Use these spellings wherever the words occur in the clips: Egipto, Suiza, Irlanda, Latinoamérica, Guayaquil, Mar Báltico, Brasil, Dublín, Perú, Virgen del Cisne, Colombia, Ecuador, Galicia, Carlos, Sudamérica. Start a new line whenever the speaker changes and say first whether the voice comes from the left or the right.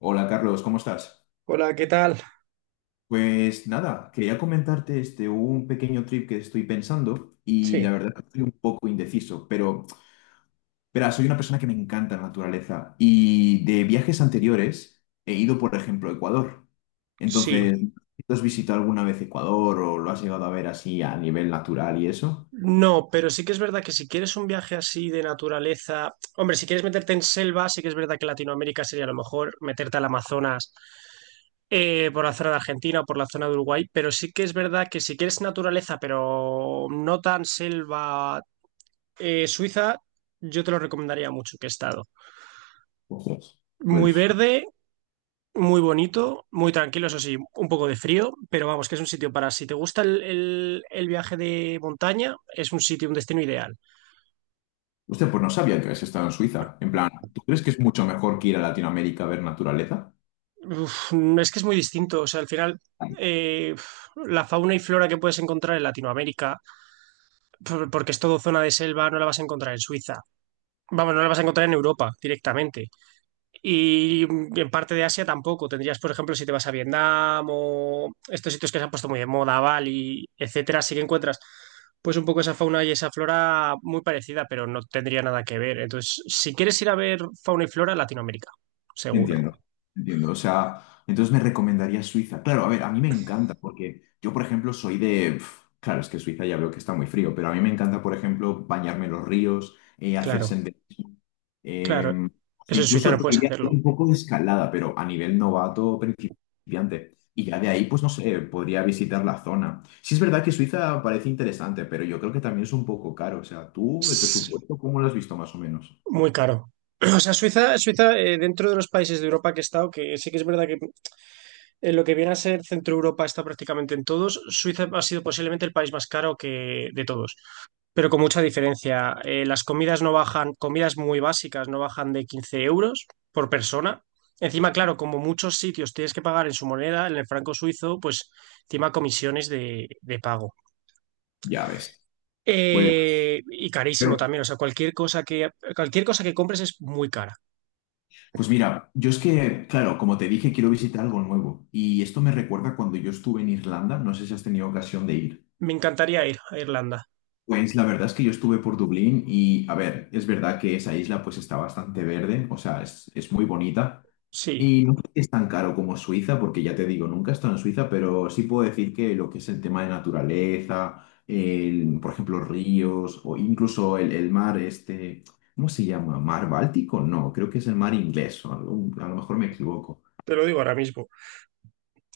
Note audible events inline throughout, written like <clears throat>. left: Hola Carlos, ¿cómo estás?
right: Hola, ¿qué tal?
left: Pues nada, quería comentarte un pequeño trip que estoy pensando y la
right: Sí.
left: verdad que estoy un poco indeciso, pero verá, soy una persona que me encanta la naturaleza y de viajes anteriores he ido, por ejemplo, a Ecuador.
right: Sí,
left: Entonces, ¿tú has visitado alguna vez Ecuador o lo has llegado a ver así a nivel natural y eso?
right: no, pero sí que es verdad que si quieres un viaje así de naturaleza, hombre, si quieres meterte en selva, sí que es verdad que Latinoamérica sería a lo mejor meterte al Amazonas por la zona de Argentina o por la zona de Uruguay, pero sí que es verdad que si quieres naturaleza, pero no tan selva, Suiza, yo te lo recomendaría mucho que he estado.
left: Pues,
right: Muy
left: pues,
right: verde. Muy bonito, muy tranquilo, eso sí, un poco de frío, pero vamos, que es un sitio para si te gusta el viaje de montaña, es un sitio, un destino ideal.
left: pues no sabía que habías estado en Suiza. En plan, ¿tú crees que es mucho mejor que ir a Latinoamérica a ver naturaleza?
right: Uf, no, es que es muy distinto, o sea, al final eh, la fauna y flora que puedes encontrar en Latinoamérica, porque es todo zona de selva, no la vas a encontrar en Suiza. Vamos, no la vas a encontrar en Europa directamente. Y en parte de Asia tampoco. Tendrías, por ejemplo, si te vas a Vietnam o estos sitios que se han puesto muy de moda, Bali, etcétera, sí que encuentras pues un poco esa fauna y esa flora muy parecida, pero no tendría nada que ver. Entonces, si quieres ir a ver fauna y flora, Latinoamérica, seguro.
left: Entiendo, entiendo. O sea, entonces me recomendaría Suiza. Claro, a ver, a mí me encanta porque yo, por ejemplo, claro, es que Suiza ya veo que está muy frío, pero a mí me encanta, por ejemplo, bañarme en los ríos, hacer
right: Claro,
left: senderismo.
right: claro.
left: eh,
right: Eso en Suiza
left: Incluso
right: no
left: te
right: puedes
left: diría hacer
right: hacerlo.
left: un poco de escalada, pero a nivel novato principiante. Y ya de ahí, pues no sé, podría visitar la zona. Sí es verdad que Suiza parece interesante, pero yo creo que también es un poco caro. O sea, tú, el
right: Es
left: presupuesto, ¿cómo lo has visto más o menos?
right: muy caro. <clears throat> O sea, Suiza, dentro de los países de Europa que he estado, que sí que es verdad que en lo que viene a ser Centro Europa está prácticamente en todos. Suiza ha sido posiblemente el país más caro que de todos, pero con mucha diferencia. Las comidas no bajan, comidas muy básicas no bajan de 15 euros por persona. Encima, claro, como muchos sitios tienes que pagar en su moneda, en el franco suizo, pues encima comisiones de pago.
left: Ya ves. Pues...
right: Y carísimo también, o sea, cualquier cosa que compres es muy cara.
left: Pues mira, yo es que, claro, como te dije, quiero visitar algo nuevo. Y esto me recuerda cuando yo estuve en Irlanda, no sé si has tenido ocasión de ir.
right: Me encantaría ir a Irlanda,
left: Pues la verdad es que yo estuve por Dublín y, a ver, es verdad que esa isla pues está bastante verde, o sea, es muy bonita.
right: sí,
left: Y no creo que es tan caro como Suiza, porque ya te digo, nunca he estado en Suiza, pero sí puedo decir que lo que es el tema de naturaleza, el, por ejemplo, ríos o incluso el mar este, ¿cómo se llama? ¿Mar Báltico? No, creo que es el mar inglés, o a lo mejor me equivoco.
right: te lo digo ahora mismo.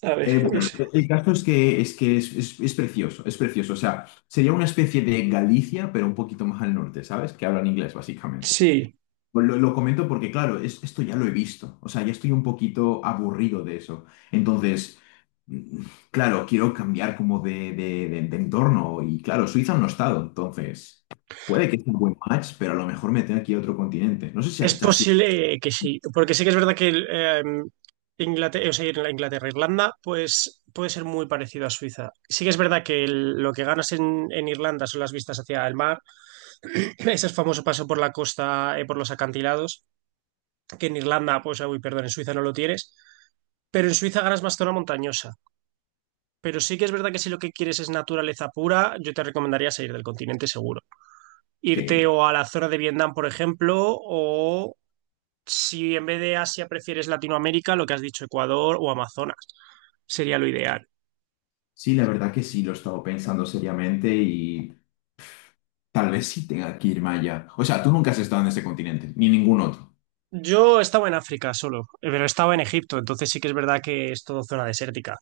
right: A ver,
left: Eh, bueno, el caso es que, es precioso, es precioso. O sea, sería una especie de Galicia, pero un poquito más al norte, ¿sabes? Que hablan inglés, básicamente.
right: sí.
left: Pues lo comento porque, claro, esto ya lo he visto. O sea, ya estoy un poquito aburrido de eso. Entonces, mm, claro, quiero cambiar como de entorno. Y claro, Suiza no ha estado. Entonces, puede que sea un buen match, pero a lo mejor me tenga que ir a otro continente. No sé
right: Es
left: si ha sido...
right: posible que sí, porque sí que es verdad que el Inglaterra, o sea, en la Inglaterra, e Irlanda, pues puede ser muy parecido a Suiza. Sí que es verdad que lo que ganas en Irlanda son las vistas hacia el mar, <clears throat> ese famoso paso por la costa, por los acantilados, que en Irlanda, pues, ah, uy, perdón, en Suiza no lo tienes, pero en Suiza ganas más zona montañosa. Pero sí que es verdad que si lo que quieres es naturaleza pura, yo te recomendaría salir del continente seguro. Irte
left: Sí.
right: o a la zona de Vietnam, por ejemplo, si en vez de Asia prefieres Latinoamérica, lo que has dicho, Ecuador o Amazonas, sería lo ideal.
left: Sí, la verdad que sí, lo he estado pensando seriamente y... Tal vez sí tenga que irme allá. O sea, tú nunca has estado en este continente, ni en ningún otro.
right: Yo estaba en África solo, pero estaba en Egipto, entonces sí que es verdad que es todo zona desértica.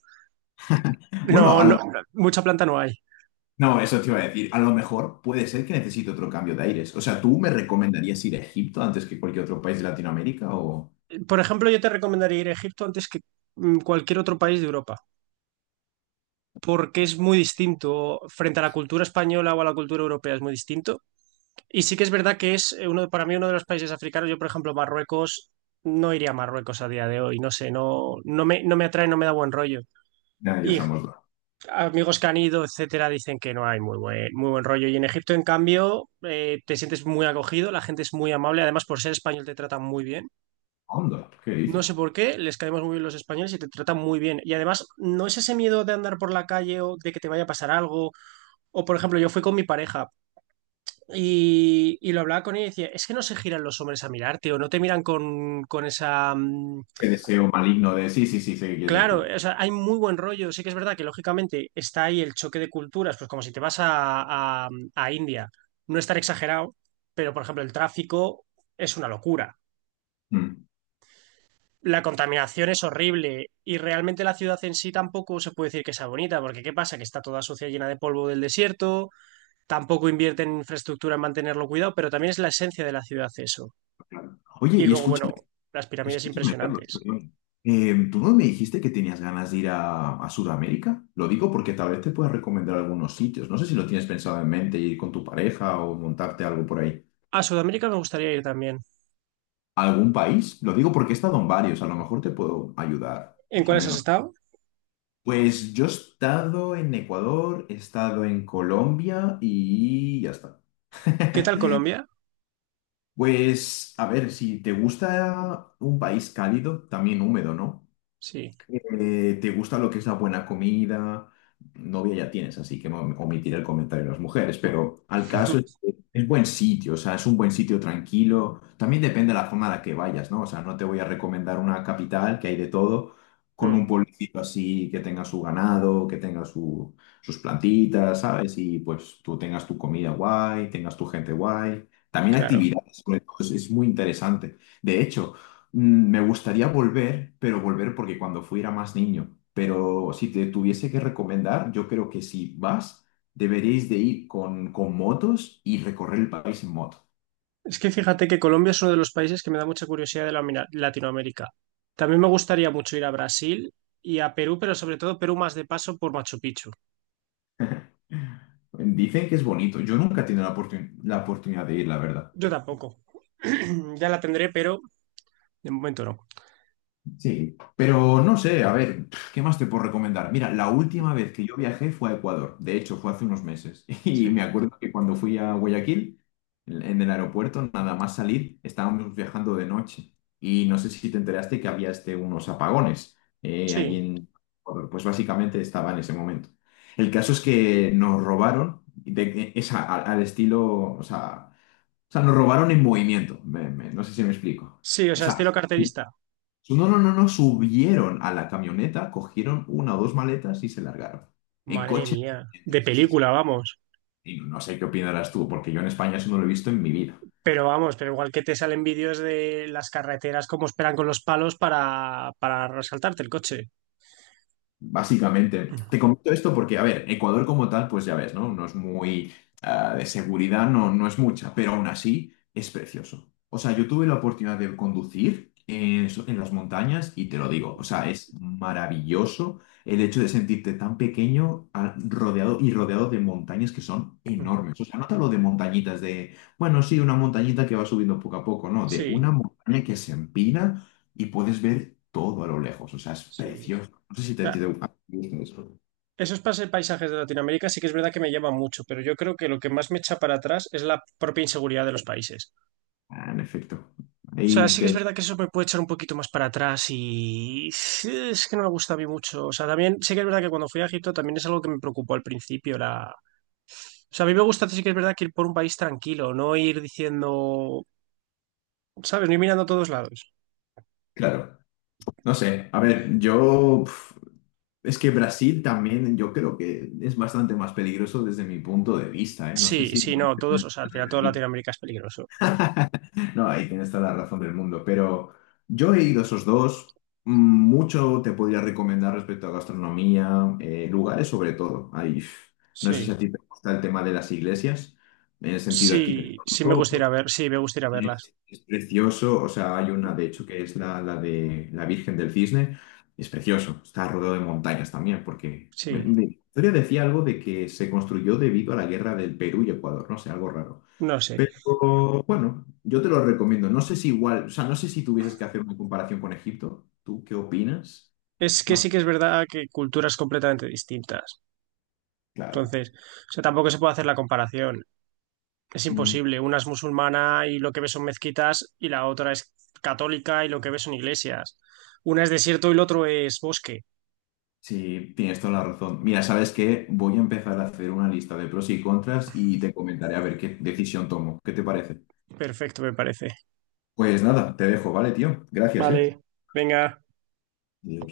left: Bueno,
right: No,
left: a
right: no,
left: lo-
right: no, mucha planta no hay.
left: no, eso te iba a decir. A lo mejor puede ser que necesite otro cambio de aires. O sea, ¿tú me recomendarías ir a Egipto antes que cualquier otro país de Latinoamérica o...?
right: Por ejemplo, yo te recomendaría ir a Egipto antes que cualquier otro país de Europa, porque es muy distinto frente a la cultura española o a la cultura europea, es muy distinto. Y sí que es verdad que es uno, para mí uno de los países africanos, yo por ejemplo Marruecos, no iría a Marruecos a día de hoy, no sé, no, no me atrae, no me da buen rollo.
left: Ya, ya
right: Y
left: estamos la
right: amigos que han ido, etcétera, dicen que no hay muy buen rollo. Y en Egipto, en cambio, te sientes muy acogido, la gente es muy amable. Además, por ser español, te tratan muy bien.
left: onda. ¿Qué
right: No sé
left: dices?
right: por qué, les caemos muy bien los españoles y te tratan muy bien. Y además, no es ese miedo de andar por la calle o de que te vaya a pasar algo. O, por ejemplo, yo fui con mi pareja y lo hablaba con ella y decía, es que no se giran los hombres a mirarte o no te miran con esa
left: Ese deseo maligno de... Sí, sí, sí, sé qué quieres
right: claro,
left: decir.
right: o sea, hay muy buen rollo. Sí que es verdad que lógicamente está ahí el choque de culturas, pues como si te vas a a India, no estar exagerado, pero por ejemplo el tráfico es una locura.
left: Mm,
right: La contaminación es horrible y realmente la ciudad en sí tampoco se puede decir que sea bonita, porque ¿qué pasa? Que está toda sucia, llena de polvo del desierto, tampoco invierte en infraestructura en mantenerlo cuidado, pero también es la esencia de la ciudad eso.
left: claro. Oye,
right: Y
left: y
right: luego,
left: escucha
right: bueno, las pirámides
left: escúchame, Carlos,
right: impresionantes.
left: perdón. ¿Tú no me dijiste que tenías ganas de ir a Sudamérica? Lo digo porque tal vez te pueda recomendar algunos sitios. No sé si lo tienes pensado en mente, ir con tu pareja o montarte algo por ahí.
right: A Sudamérica me gustaría ir también.
left: ¿Algún país? Lo digo porque he estado en varios, a lo mejor te puedo ayudar,
right: ¿En
left: más o
right: cuáles has
left: menos.
right: estado?
left: Pues yo he estado en Ecuador, he estado en Colombia y ya está.
right: ¿Qué tal
left: <laughs>
right: Colombia?
left: Pues, a ver, si te gusta un país cálido, también húmedo, ¿no?
right: Sí.
left: ¿Te gusta lo que es la buena comida? Novia ya tienes, así que omitiré el comentario de las mujeres, pero al caso es, que es buen sitio, o sea, es un buen sitio tranquilo. También depende de la zona a la que vayas, ¿no? O sea, no te voy a recomendar una capital que hay de todo, con un
right: Mm,
left: pueblecito así que tenga su ganado, que tenga sus plantitas, ¿sabes? Y pues tú tengas tu comida guay, tengas tu gente guay. También
right: claro.
left: actividades, sobre todo, es muy interesante. De hecho, Me gustaría volver, pero volver porque cuando fui era más niño. Pero si te tuviese que recomendar, yo creo que si vas, deberíais de ir con motos y recorrer el país en moto.
right: Es que fíjate que Colombia es uno de los países que me da mucha curiosidad de la Latinoamérica. También me gustaría mucho ir a Brasil y a Perú, pero sobre todo Perú más de paso por Machu Picchu.
left: <laughs> Dicen que es bonito. Yo nunca he tenido la oportunidad de ir, la verdad.
right: Yo tampoco. <clears throat> Ya la tendré, pero de momento no.
left: Sí, pero no sé, a ver, ¿qué más te puedo recomendar? Mira, la última vez que yo viajé fue a Ecuador, de hecho fue hace unos meses, <laughs> y
right: Sí.
left: me acuerdo que cuando fui a Guayaquil, en el aeropuerto, nada más salir, estábamos viajando de noche, y no sé si te enteraste que había unos apagones allí
right: Sí,
left: en Ecuador, pues básicamente estaba en ese momento. El caso es que nos robaron, al estilo, o sea, nos robaron en movimiento, no sé si me explico.
right: sí, o sea, estilo
left: Exacto.
right: carterista.
left: No, no, no, no, subieron a la camioneta, cogieron una o dos maletas y se largaron. En
right: Madre
left: coche.
right: mía,
left: Sí,
right: de
left: sí, sí.
right: película, vamos.
left: Y no sé qué opinarás tú, porque yo en España eso no lo he visto en mi vida.
right: Pero vamos, pero igual que te salen vídeos de las carreteras, cómo esperan con los palos para resaltarte el coche.
left: Básicamente,
right: Mm,
left: te comento esto porque, a ver, Ecuador como tal, pues ya ves, ¿no? No es muy, de seguridad, no es mucha, pero aún así es precioso. O sea, yo tuve la oportunidad de conducir en las montañas y te lo digo, o sea, es maravilloso el hecho de sentirte tan pequeño rodeado y rodeado de montañas que son
right: mm.
left: enormes. O sea, no te hablo de montañitas de, bueno, sí, una montañita que va subiendo poco a poco, no, de una
right: Sí,
left: montaña que se empina y puedes ver todo a lo lejos, o sea, es
right: sí.
left: precioso. No sé si te gusta eso.
right: Paisajes de Latinoamérica sí que es verdad que me llaman mucho, pero yo creo que lo que más me echa para atrás es la propia inseguridad de los países.
left: Ah, en efecto.
right: O sea,
left: Ahí
right: sí que es
left: te.
right: verdad que eso me puede echar un poquito más para atrás y sí, es que no me gusta a mí mucho. O sea, también sí que es verdad que cuando fui a Egipto también es algo que me preocupó al principio. La... O sea, a mí me gusta sí que es verdad que ir por un país tranquilo, no ir diciendo, ¿sabes? No ir mirando a todos lados.
left: Claro. No sé. A ver, es que Brasil también, yo creo que es bastante más peligroso desde mi punto de vista, ¿eh? No sé
right: Sí,
left: si.
right: sí, no, todos, o sea, al final toda Latinoamérica es peligroso.
left: <laughs> No, ahí tienes toda la razón del mundo. Pero yo he ido a esos dos. Mm, Mucho te podría recomendar respecto a gastronomía, lugares sobre todo. No sé si
right: Sí,
left: a ti te gusta el tema de las iglesias, en el sentido
right: sí, sí me
left: arquitectónico.
right: gustaría ver, sí, me gustaría verlas.
left: Es precioso, o sea, hay una de hecho que es la de la Virgen del Cisne, es precioso, está rodeado de montañas también, porque
right: Sí,
left: la historia decía algo de que se construyó debido a la guerra del Perú y Ecuador, no sé, algo raro.
right: no sé.
left: Pero bueno, yo te lo recomiendo, no sé si igual, o sea, no sé si tuvieses que hacer una comparación con Egipto, ¿tú qué opinas?
right: Es que sí
left: Más
right: que es verdad que culturas completamente distintas.
left: claro.
right: Entonces, o sea, tampoco se puede hacer la comparación. Es
left: Mm,
right: imposible. Una es musulmana y lo que ves son mezquitas y la otra es católica y lo que ves son iglesias. Una es desierto y el otro es bosque.
left: sí, tienes toda la razón. Mira, ¿sabes qué? Voy a empezar a hacer una lista de pros y contras y te comentaré a ver qué decisión tomo. ¿Qué te parece?
right: Perfecto, me parece.
left: Pues nada, te dejo, ¿vale, tío? Gracias, ¿eh?
right: Vale. Venga.
left: Adiós.